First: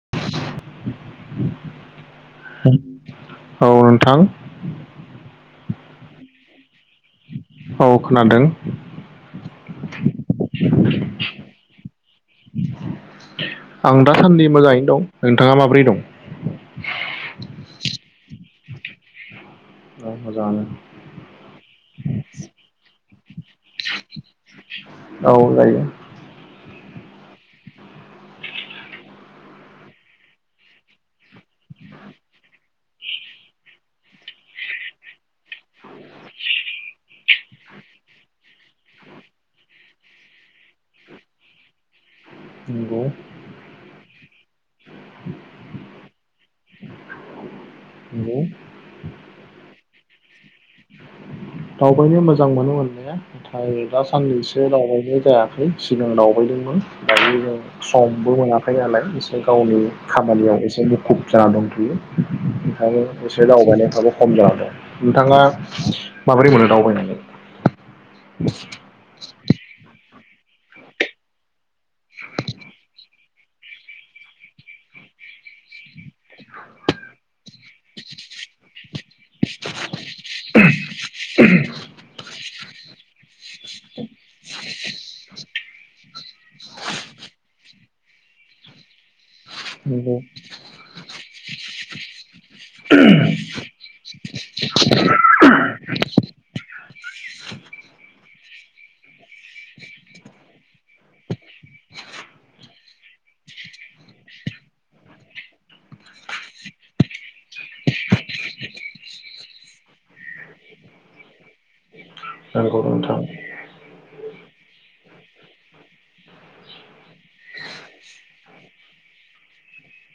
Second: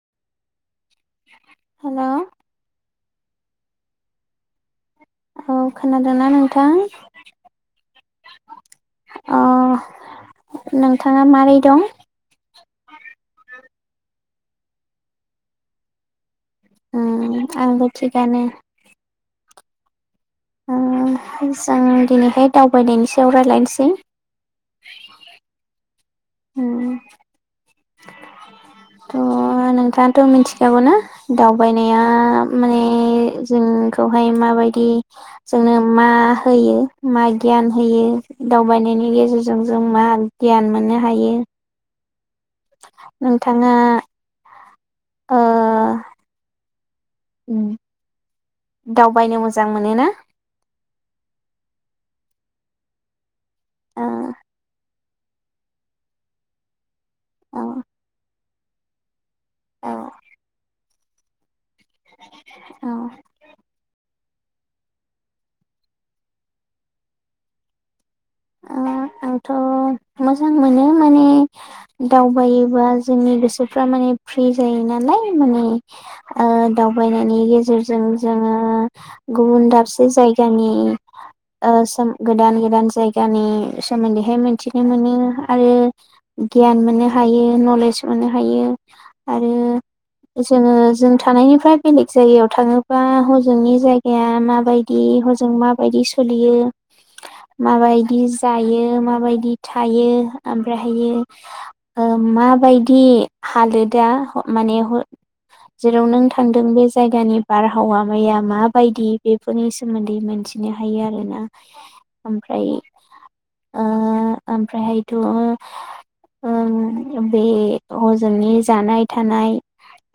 [inaudible] Hello. औ नोंथां। औ खोनादोना नोंथां? औ खोनादों अ नोंथाङा मारै दं? सान्दि मोजाङैनो दं नोंथाङा माब्रै दं? उम आंबो ओह जों दिनैहाय दावबायनायनि सायाव रायलायनोसै। औ जायो। उम। थ' नोंथाङाथ' मिथिखागौना दावबायनाया माने जों बेखौहाय माबायदि जोंनो मा होयो मा गियान होयो दावबायनायनि गेजेरजों जों मा गियान मोननो हायो नंगौ नोंथाङा [inaudible] [unintelligible] उम। औ [unintelligible] दावबायनो मोजां मो नोना? दावबायनो मोजां मोनो मोननाया। नाथाय दा ओ साननैसो दावबायनो जायाखै सिगां दावबायदोंमोन। दायो औ समबो मोना खै नालाय इसे गावनि औ खामानियाव एसे मु खुब जाना दंथ' यो ओंखायनो औ एसे दावबायनायफ्राबो खम जाना दं। नोंथाङा माबोरै मोनो दावबायनानै? ओ आंथ' मोजां मोनो माने दावबायोबा जोंनि गोसोफ्रा माने फ्रि जायो नालाय माने ओ दावबायनायनि गेजेरजों जोङो गुबुन दाबसे जायगानि ओ सो गोदान-गोदान जाय गानि सोमोन्दैहाय मिथिनो मोनो आरो गियान मोननो हायो। नलेज मोननो हायो। आरो नंगौ जोङो जों थानायनिफ्राय बेलेक जायगायाव थाङोबा हजोंनि जाय गाया माबायदि हजों माबायदि सोलियो माबायदि जायो। माबायदि थायो ओमफ्रायहायो माबायदि हालोदा माने जेराव नों थांदों बे जायगानि बारहावा माया माबायदि बेफोरनि सोमोन्दै मोनथिनो हायो आरोना । ओमफ्राय नंगौ नोंथां ओ ओमफ्रायहायथ' ओ बे हजोंनि जानाय थानाय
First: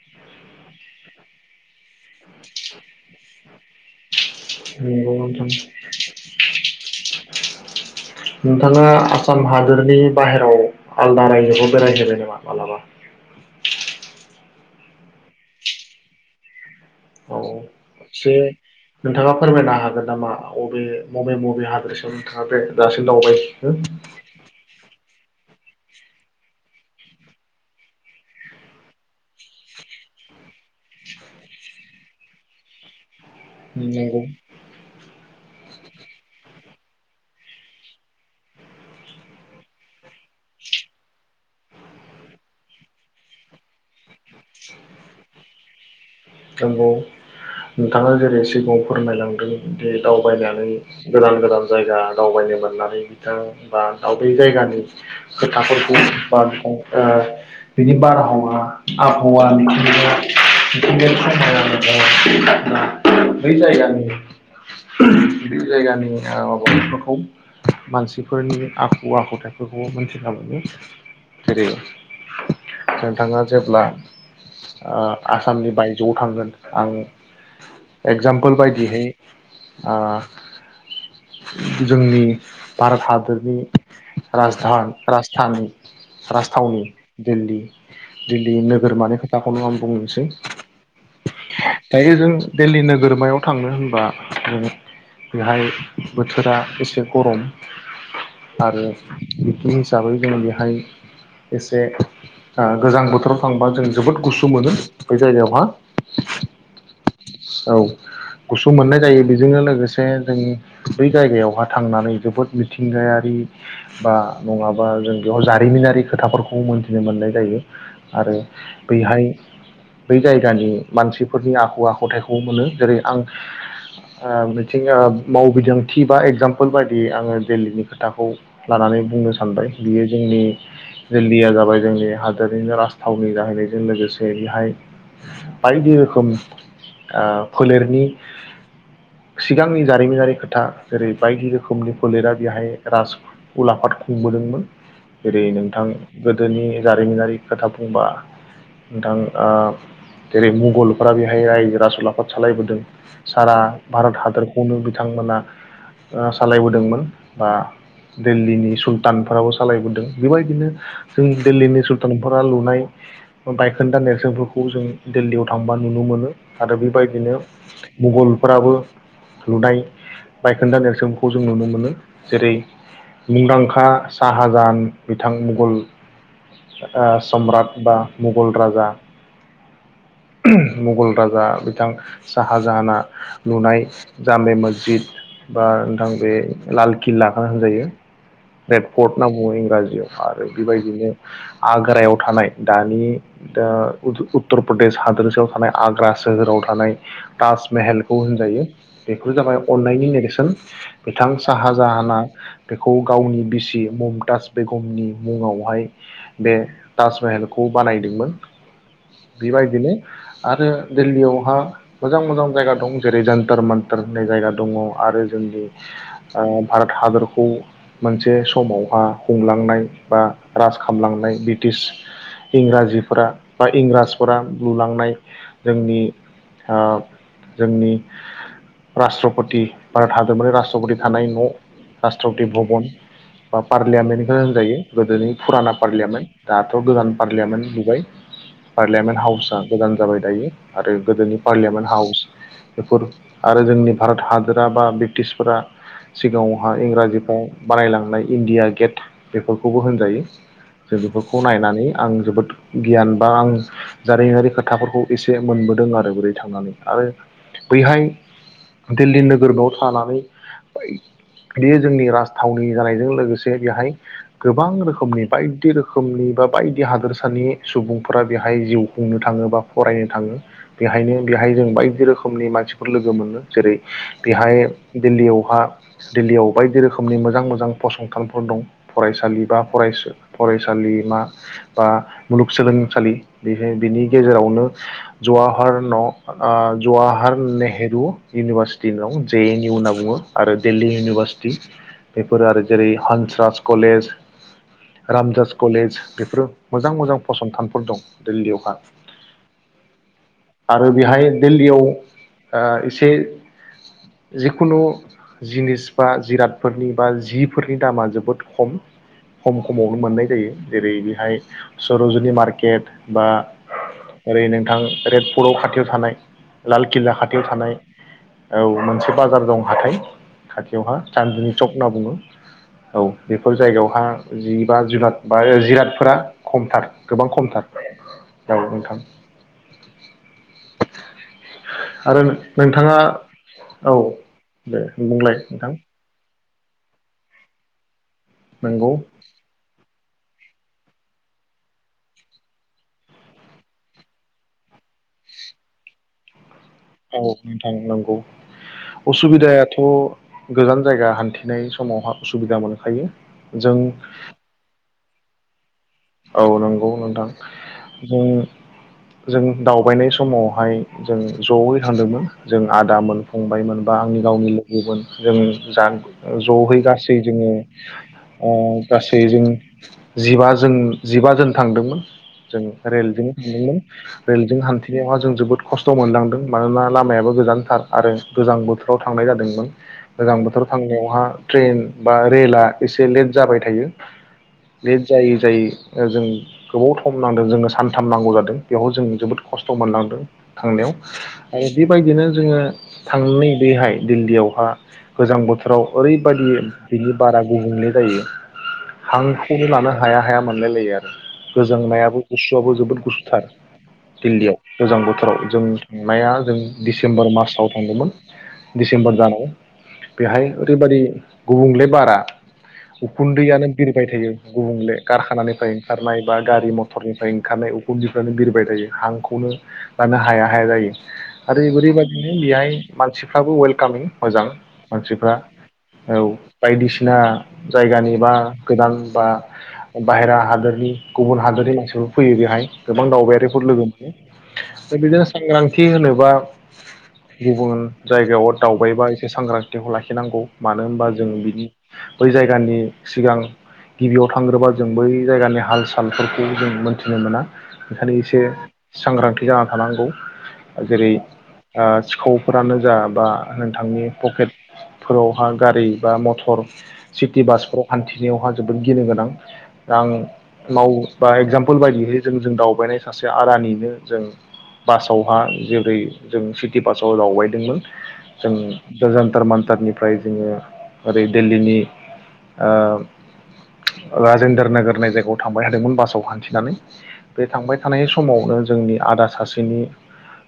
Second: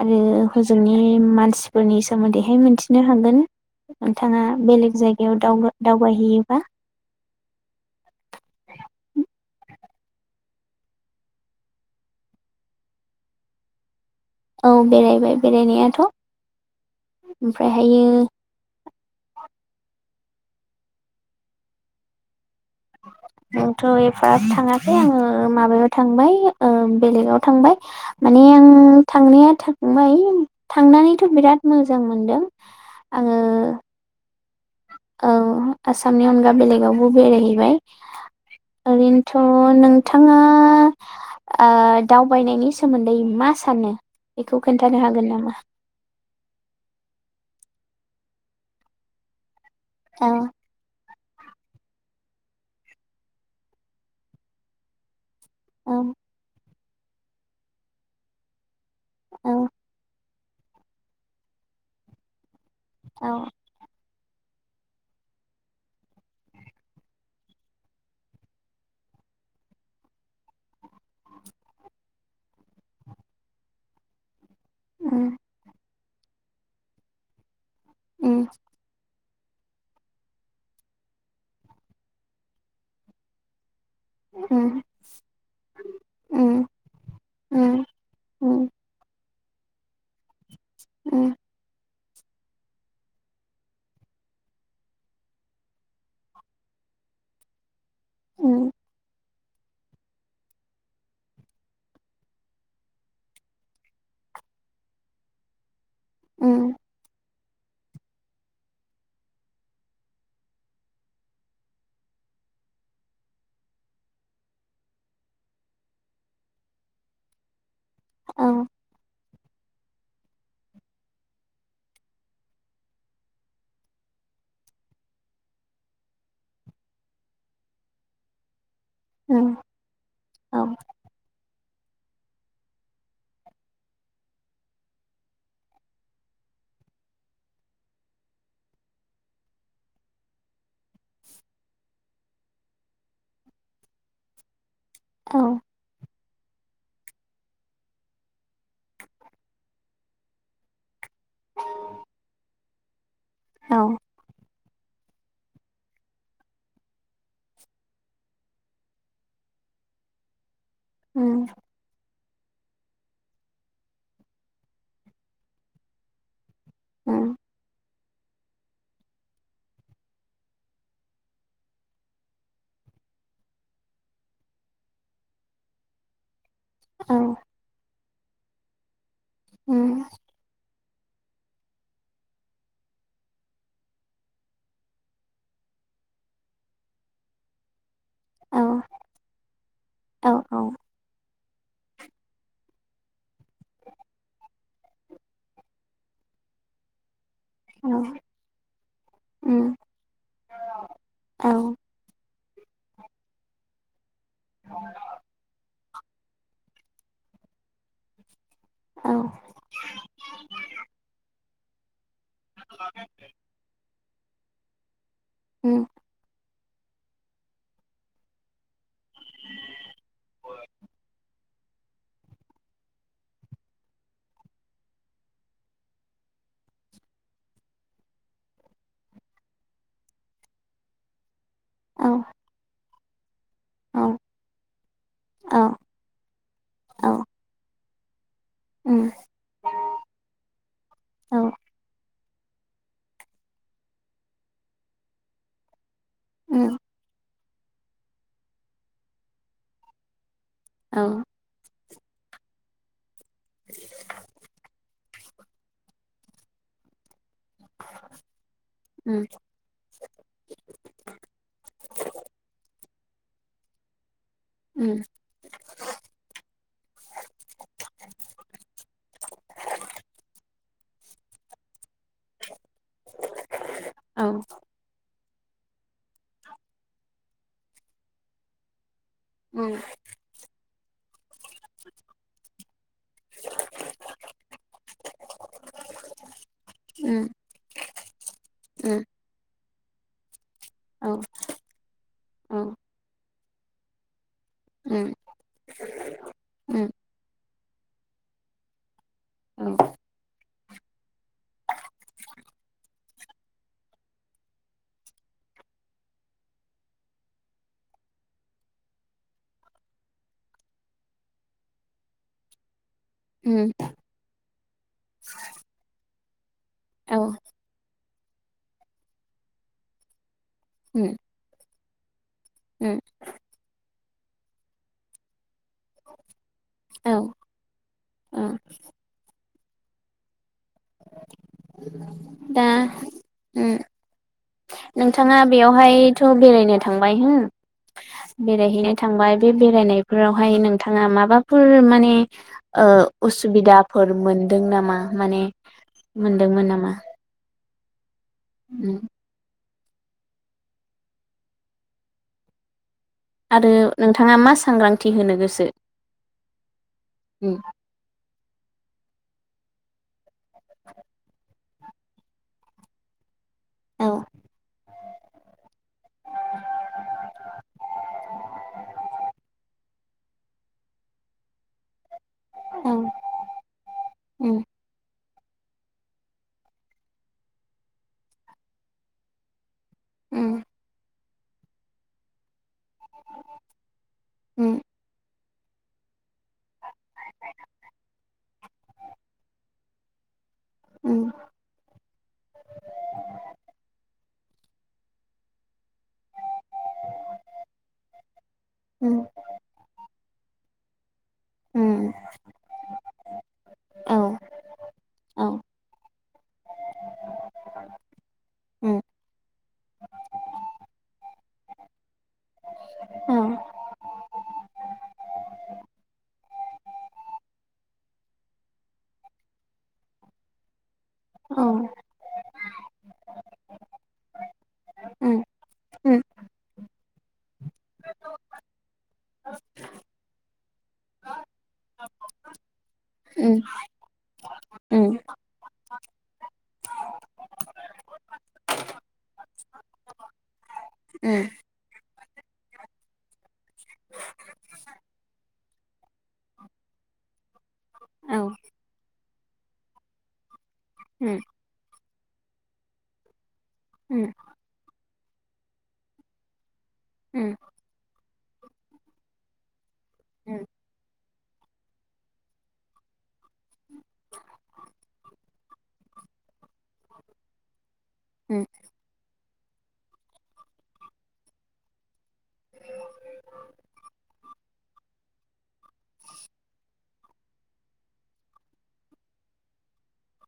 आरो हजोंनि मानसिफोरनि सोमोन्दैहाय मिथिनो हागोन। नोंथाङा बेलेग नंगौ जायगायाव नोंथां दावबाय-दावबायहैयोबा । नोंथाङा आसाम हादोरनि बाहेराव आलदा रायजोखौ बेरायहोबाय नामा मालाबा? औ बेरायबाय बेरायनायाथ' औ । एसे नोंथाङा फोरमायनो हागोन नामा? अबे मबे मबे हादरसायाव माबे दासिम दावबाय हैखो? फ्राय आङो माबायाव थांबाय। बेलेगाव थांबाय माने आं थांनाया थांबाय थांनानैथ' बिराद मोजां मोनदों। आङो उम नंगौ। औ आसामनि अनगा बेलेगावबो बेरायहैबाय। ओरैनोथ' नोंथाङा ़ दावबायनायनि सोमोन्दै मा सानो? बेखौ खोन्थानो हागोन नामा? नोंगौ नोंथाङा जेरै सिगाङाव फोरमायलांदों दे औ दावबायनानै गोदान गोदान जायगा दावबायनो मोननानै बिथां बा दाबै जायगानि औ खोथाफोरखौ बा ओ बिनि बारहावा आबहावा औ मिथिंगा [inaudible] बै औ जायगानि बे जायगानि [inaudible] मानसिफोरनि आखु आखुथाइफोरखौ मोन्थिना मोनो। जेरै नोंथाङा जेब्ला ओ उम आसामनि बाय ज' थांगोन आं उम एक्जामपोल बायदिहै ओ जोंनि भारत हादोरनि उम राजधान राजथान उम राजथावनि दिल्ली, दिल्ली उम नोगोर मानि खो थाखौनो आं बुंनोसै। उम। दायो जों दिल्ली नोगोरमायाव थांनो होनबा जों बेहाय बोथोरा एसे गरम। उम आरो बिदिनि हिसाबै जोङो बेहाय एसे गोजां बोथोराव थांबा जों जोबोद गुसु मोनो बै जायगायावहा। उम। औ गुसु मोननाय जायो। बेजोंनो लोगोसे जों बै जायगायावहााय थांनानै जोबोद मिथिंगायारि बा नङाबा जों बेवयाव जारिमिनारि खोथाफोरखौ मोनथिनो मोननाय जायो। आरो औ बैहाय बै जायगानि मानसिफोरनि आखु-आ खुथाइखौ मोनो। जेरै आं ओ मिथिं मावबिदांथि बा एगजामपोल बायदियै आङो दिल्लीनि खोथाखौ लानानै बुंनो उम सानबाय बियो जोंनि औ दिल्लीया जाबाय जोंनि हादोरनिनो राजथावनि जाहैनायजों लोगोसे बेहाय बायदि रोखोम ओ फोलेरनि सिगांनि जारिमिनारि खोथा जेरै बायदि रोखोमनि फोलेरा बेहाय राज उलाआफाद खुंबोदोमोन। औ जेरै नोंथां गोदोनि जारिमिनारि खोथा बुंबा नोंथां ओ जेरै मुगलफोरा बेहाय राय जो राजउलाफाद सालायबोदों। सारा औ भारत हादरखौनो बिथांमोना ओ सालायबोदोंमोन बा दिल्लीनि सुलतानफोराबो सालायबोदों। बेबायदिनो उम जोंनि दिल्लीनि सुलतान फोरा लुनाय बायखोन्दा नेर्सोनफोरखौ जों दिल्लीयाव थांबा नुनो मोनो। आरो बेबायदिनो मुगल फोराबो लुनाय बायखोन्दा नेरसोनखौ जों नुनो मोनो जेरै मुंदांखा साहाजाहान बिथां मुगल ओ सम्राट बा मुगल राजा उम मुगल राजा बिथां साहा जाहाना नुनाय जामि मस्जिद बा नोंथां बे लाल किल्लाखोनो होनजायो रेडफर्ट होनना बुङो इंराजियाव आरो बेबायदिनो आग्रायाव थानाय। दानि दो उत उत उत्तर प्रदेश हादोरसायाव थानाय आग्रा सोहोराव थानाय ताजमहेलखौ होनजायो बेखौ जाबाय अन्नायनि नेरेसोन बिथां साहा जाहाना बेखौ गावनि बिसि ममताज बेगमनि मुङावहाय बे ताज मेहलखौ बानायदोंमोन। बेबायदिनो आरो दिल्लीयावहा मोजां मोजां जायगा दं जेरै जानटार मोन होननाय जायगा दङ आरो जोंनि ओ भारत हादरखौ मोनसे समावहा हमलांनाय बा राज खालामामलांनाय ब्रिटिश इंराजिफोरा बा इंराज लुलांनाय जोंनि ओ जोंनि राष्ट्रपति भारत हादरमारि रास्ट्रपति थानाय न' रास्ट्रपति भबन बा पार्लियामेन्टखो होनजायो गोदोनि फुराना पार्लियामेन्ट दाथ' गोदान पार्लियामेन्ट नुबाय पार्लियामेन्ट हाउसाआ गोदान जाबाय दायो आरो गोदोनि पार्लियामेन्ट हाउस बेफोर आरो जोंनि भारत हादरा बा ब्रिटिशफोरा सिगाङावहा इंराजिफ्राव बानायलांनाय इण्डिया गेट बेफोरखौबो होनजायो जों बेफोरखौ नायनानै आं जोबोद गियान बा आं जारिमिनारि खोथाफोरखौ एसे मोनबोदों आरो बोरै थांनानै आरो। बैहाय दिल्ली नोगोरमयाव थानानै बे जोंनि राजथावनि। जानायजों लोगोसे बेहाय। गोबां रोखोमनि बायदि रोखोमनि बा बायदि हादोरसानि सुबुंफोरा। बेहाय जिउ खुंनो थाङो बा फरायनो थाङो। बेहायनो बेहाय जों बायदि रोखोमनि मानसि। फोर लोगो मोनो जेरै बेहाय दिल्लीयाव। हा दिल्लीयाव बायदि रोखोमनि मोजां-मोजां फसंथानफोर दं। फरायसालि बा फराय-फराय फरायसालिमा बा मुलुग सोलोंसालि। बिनि गेजेरावनो जवाहारलाल नेहरु इउनिभारसिटिखौ जे एन इउ होनना बुंदों। आरो दिल्ली इउनिभारसिटि बेफोर आरो जेरै- हन्स राज कलेज रामदास कलेज बेफोरो मोजां-मोजां फसंथान। खुन्दुं। दिल्लि अखार औ। आरो बेहाय दिल्लीयाव एसे जिखुनु जिनिस बा जिरादफोरनि बा जिफोरनि दामा जोबोद खम खम खमावनो मोननाय जायो जेरै- बेहाय सरजुलि मार्केट बा ओरै नोंथां रेड फर्टआव खाथियाव थानाय लालकिल्ला खाथियाव थानाय औ मोनसे बाजार दं हाथाय खाथियावहा सान्दुनि सख होनना बुङो। औ बेफोर जायगायावहा। जि बा जिरादफोरा खमथार गोबां खमथार। जाव नोंथां। आरो दा नोंथाङा उम, औ। दे बुंलाय नोंथाङा नोंथां बेवहायथ बेरायनो थांबाय हो बेरायहैनो नंगौ थांबाय बे बेरायनाय बे फोरावहाय नोंथाङा माबाफोर माने उसुबिदाफोर मोनदों नामा माने मोनदोंमोन नामा औ। थांनांगौ। उम असुबिदाया थ' गोजान जायगा हान्थिनाय समावहा उसुबिदा मोनखायो। आरो जों नोंथाङा मा सांग्रांथि होनो गोसो औ नंगौ नोंथां। उम जों दावबायनाय समावहाय जों जयै थांदोंमोन जों आदा मोन फंबायमोन बा औ आंनि गावनि लोगोमोन जों जा जयै गासै जोङो गासै जों जिबा जों जिबाजोन थांदोंमोन जों रेलजोंनो थांदोंमोन रेलजों उम हान्थिनायाव जों जोबोद खस्थ' मोनलांदों मानोना लामायाबो गोजानथार आरो गोजां बोथोराव थांनाय जादोंमोन गोजां उम बोथोर थांनायावहा ट्रेन बा रेला एसे लेट जाबाय थायो उम लेट जायै जायै जों गोबाव सम नांदों जोङनो सानथाम नांगौ जादों बेवहाय जों जोबोद खस्थ' मोनलांदों थांनायाव उम आरो बेबायदिनो जोङो थांनाय बेहाय दिल्लीयाव आ गोजां बोथोराव ओरैबायदि बिनि बारा गुबुंले जायो उम हांखौनो लानो हाया हाया मानो [unintelligible] उम गोजांनायाबो गुसुआबो जोबोद गुसु थार औ दिल्लीयाव गोजां बोथोराव औ जों थांनाया जों डिसेम्बर मासाव थांदोंमोन उम दिडिसेम्बर दानाव बेहाय ओरैबायदि गुबुंले बारा औ उखुन्दैयानो बिरबाय थायो गुबुंले गार खानानिफ्राय ओंखारनाय बा गारि मथरनिफ्राय ओंखारनाय उखुन्दैफ्रानो बिरबाय थायो हांखौनो लानो हाया हाया जायो आरो औ उम बेैबायदिनो बेहाय मानसिफ्राबो वेलकामिं मोजां मानसिफ्रा उम औ उम बायदिसिना जायगानि बा गोदान बा बाहेरा हादोरनि गुबुन हादरनि मानसिफोर फैयो बेहाय गोबां उम दावबायारिफोर लोगो मोनो उम बिदिनो सांग्रांथि होनोबा गुबुन जायगायाव दावबायबा एसे सांग्रांथिखौ लाखिनांगौ मानो होनबा जों बिनि बै जायगानि सिगां गिबियाव थांग्रोबा जों बै जायगानि हाल सालफोरखौ जों मोनथिनो मोना ओंखायनो औ एसे सांग्रांथि जाना थानांगौ जेरै उम सिखावफोरानो जा बा नोंथांनि उम पकेटफोरावहा गारि बा मथर सिटि उम बासफोराव हान्थिनायावहा जोबोद गिनो गोनां आं माव बा एगजामपोल बायदिहै जों जों दावबायनाय सासे आरानिनो जों बासावहा जेरोरै जों सिटि बासाव दावबायदोंमोन जों उम उम गोजानथार मान्थारनिफ्राय जोङो ओरै दिल्लीनि ओ ओ जेन्द्रोर नोगोर होनाय जायगायाव थांबाय थादोंमोन बासाव हान्थिनानै बे थांबाय थानाय समावनो जोंनि आदा सासेनि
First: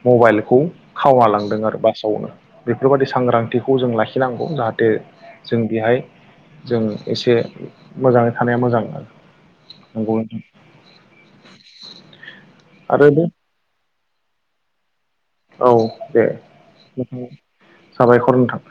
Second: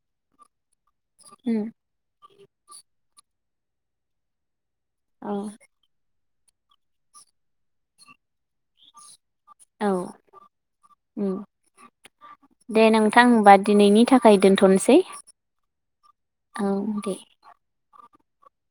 मबाइलखौ खाव लांदों आरो बासावनो बेफोरबायदि सांग्रां बेखौ जों लाखिनांगौ जाहाथे थे जों औ बेहाय जों एसे मोजाङै थानाया मोजां आरो औ नंगौ नोंथां उम दे आरो बे नोंथां होनबा दिनैनि थाखाय दोनथ'नोसै औ दे [unintelligible] औ साबायखर नोंथां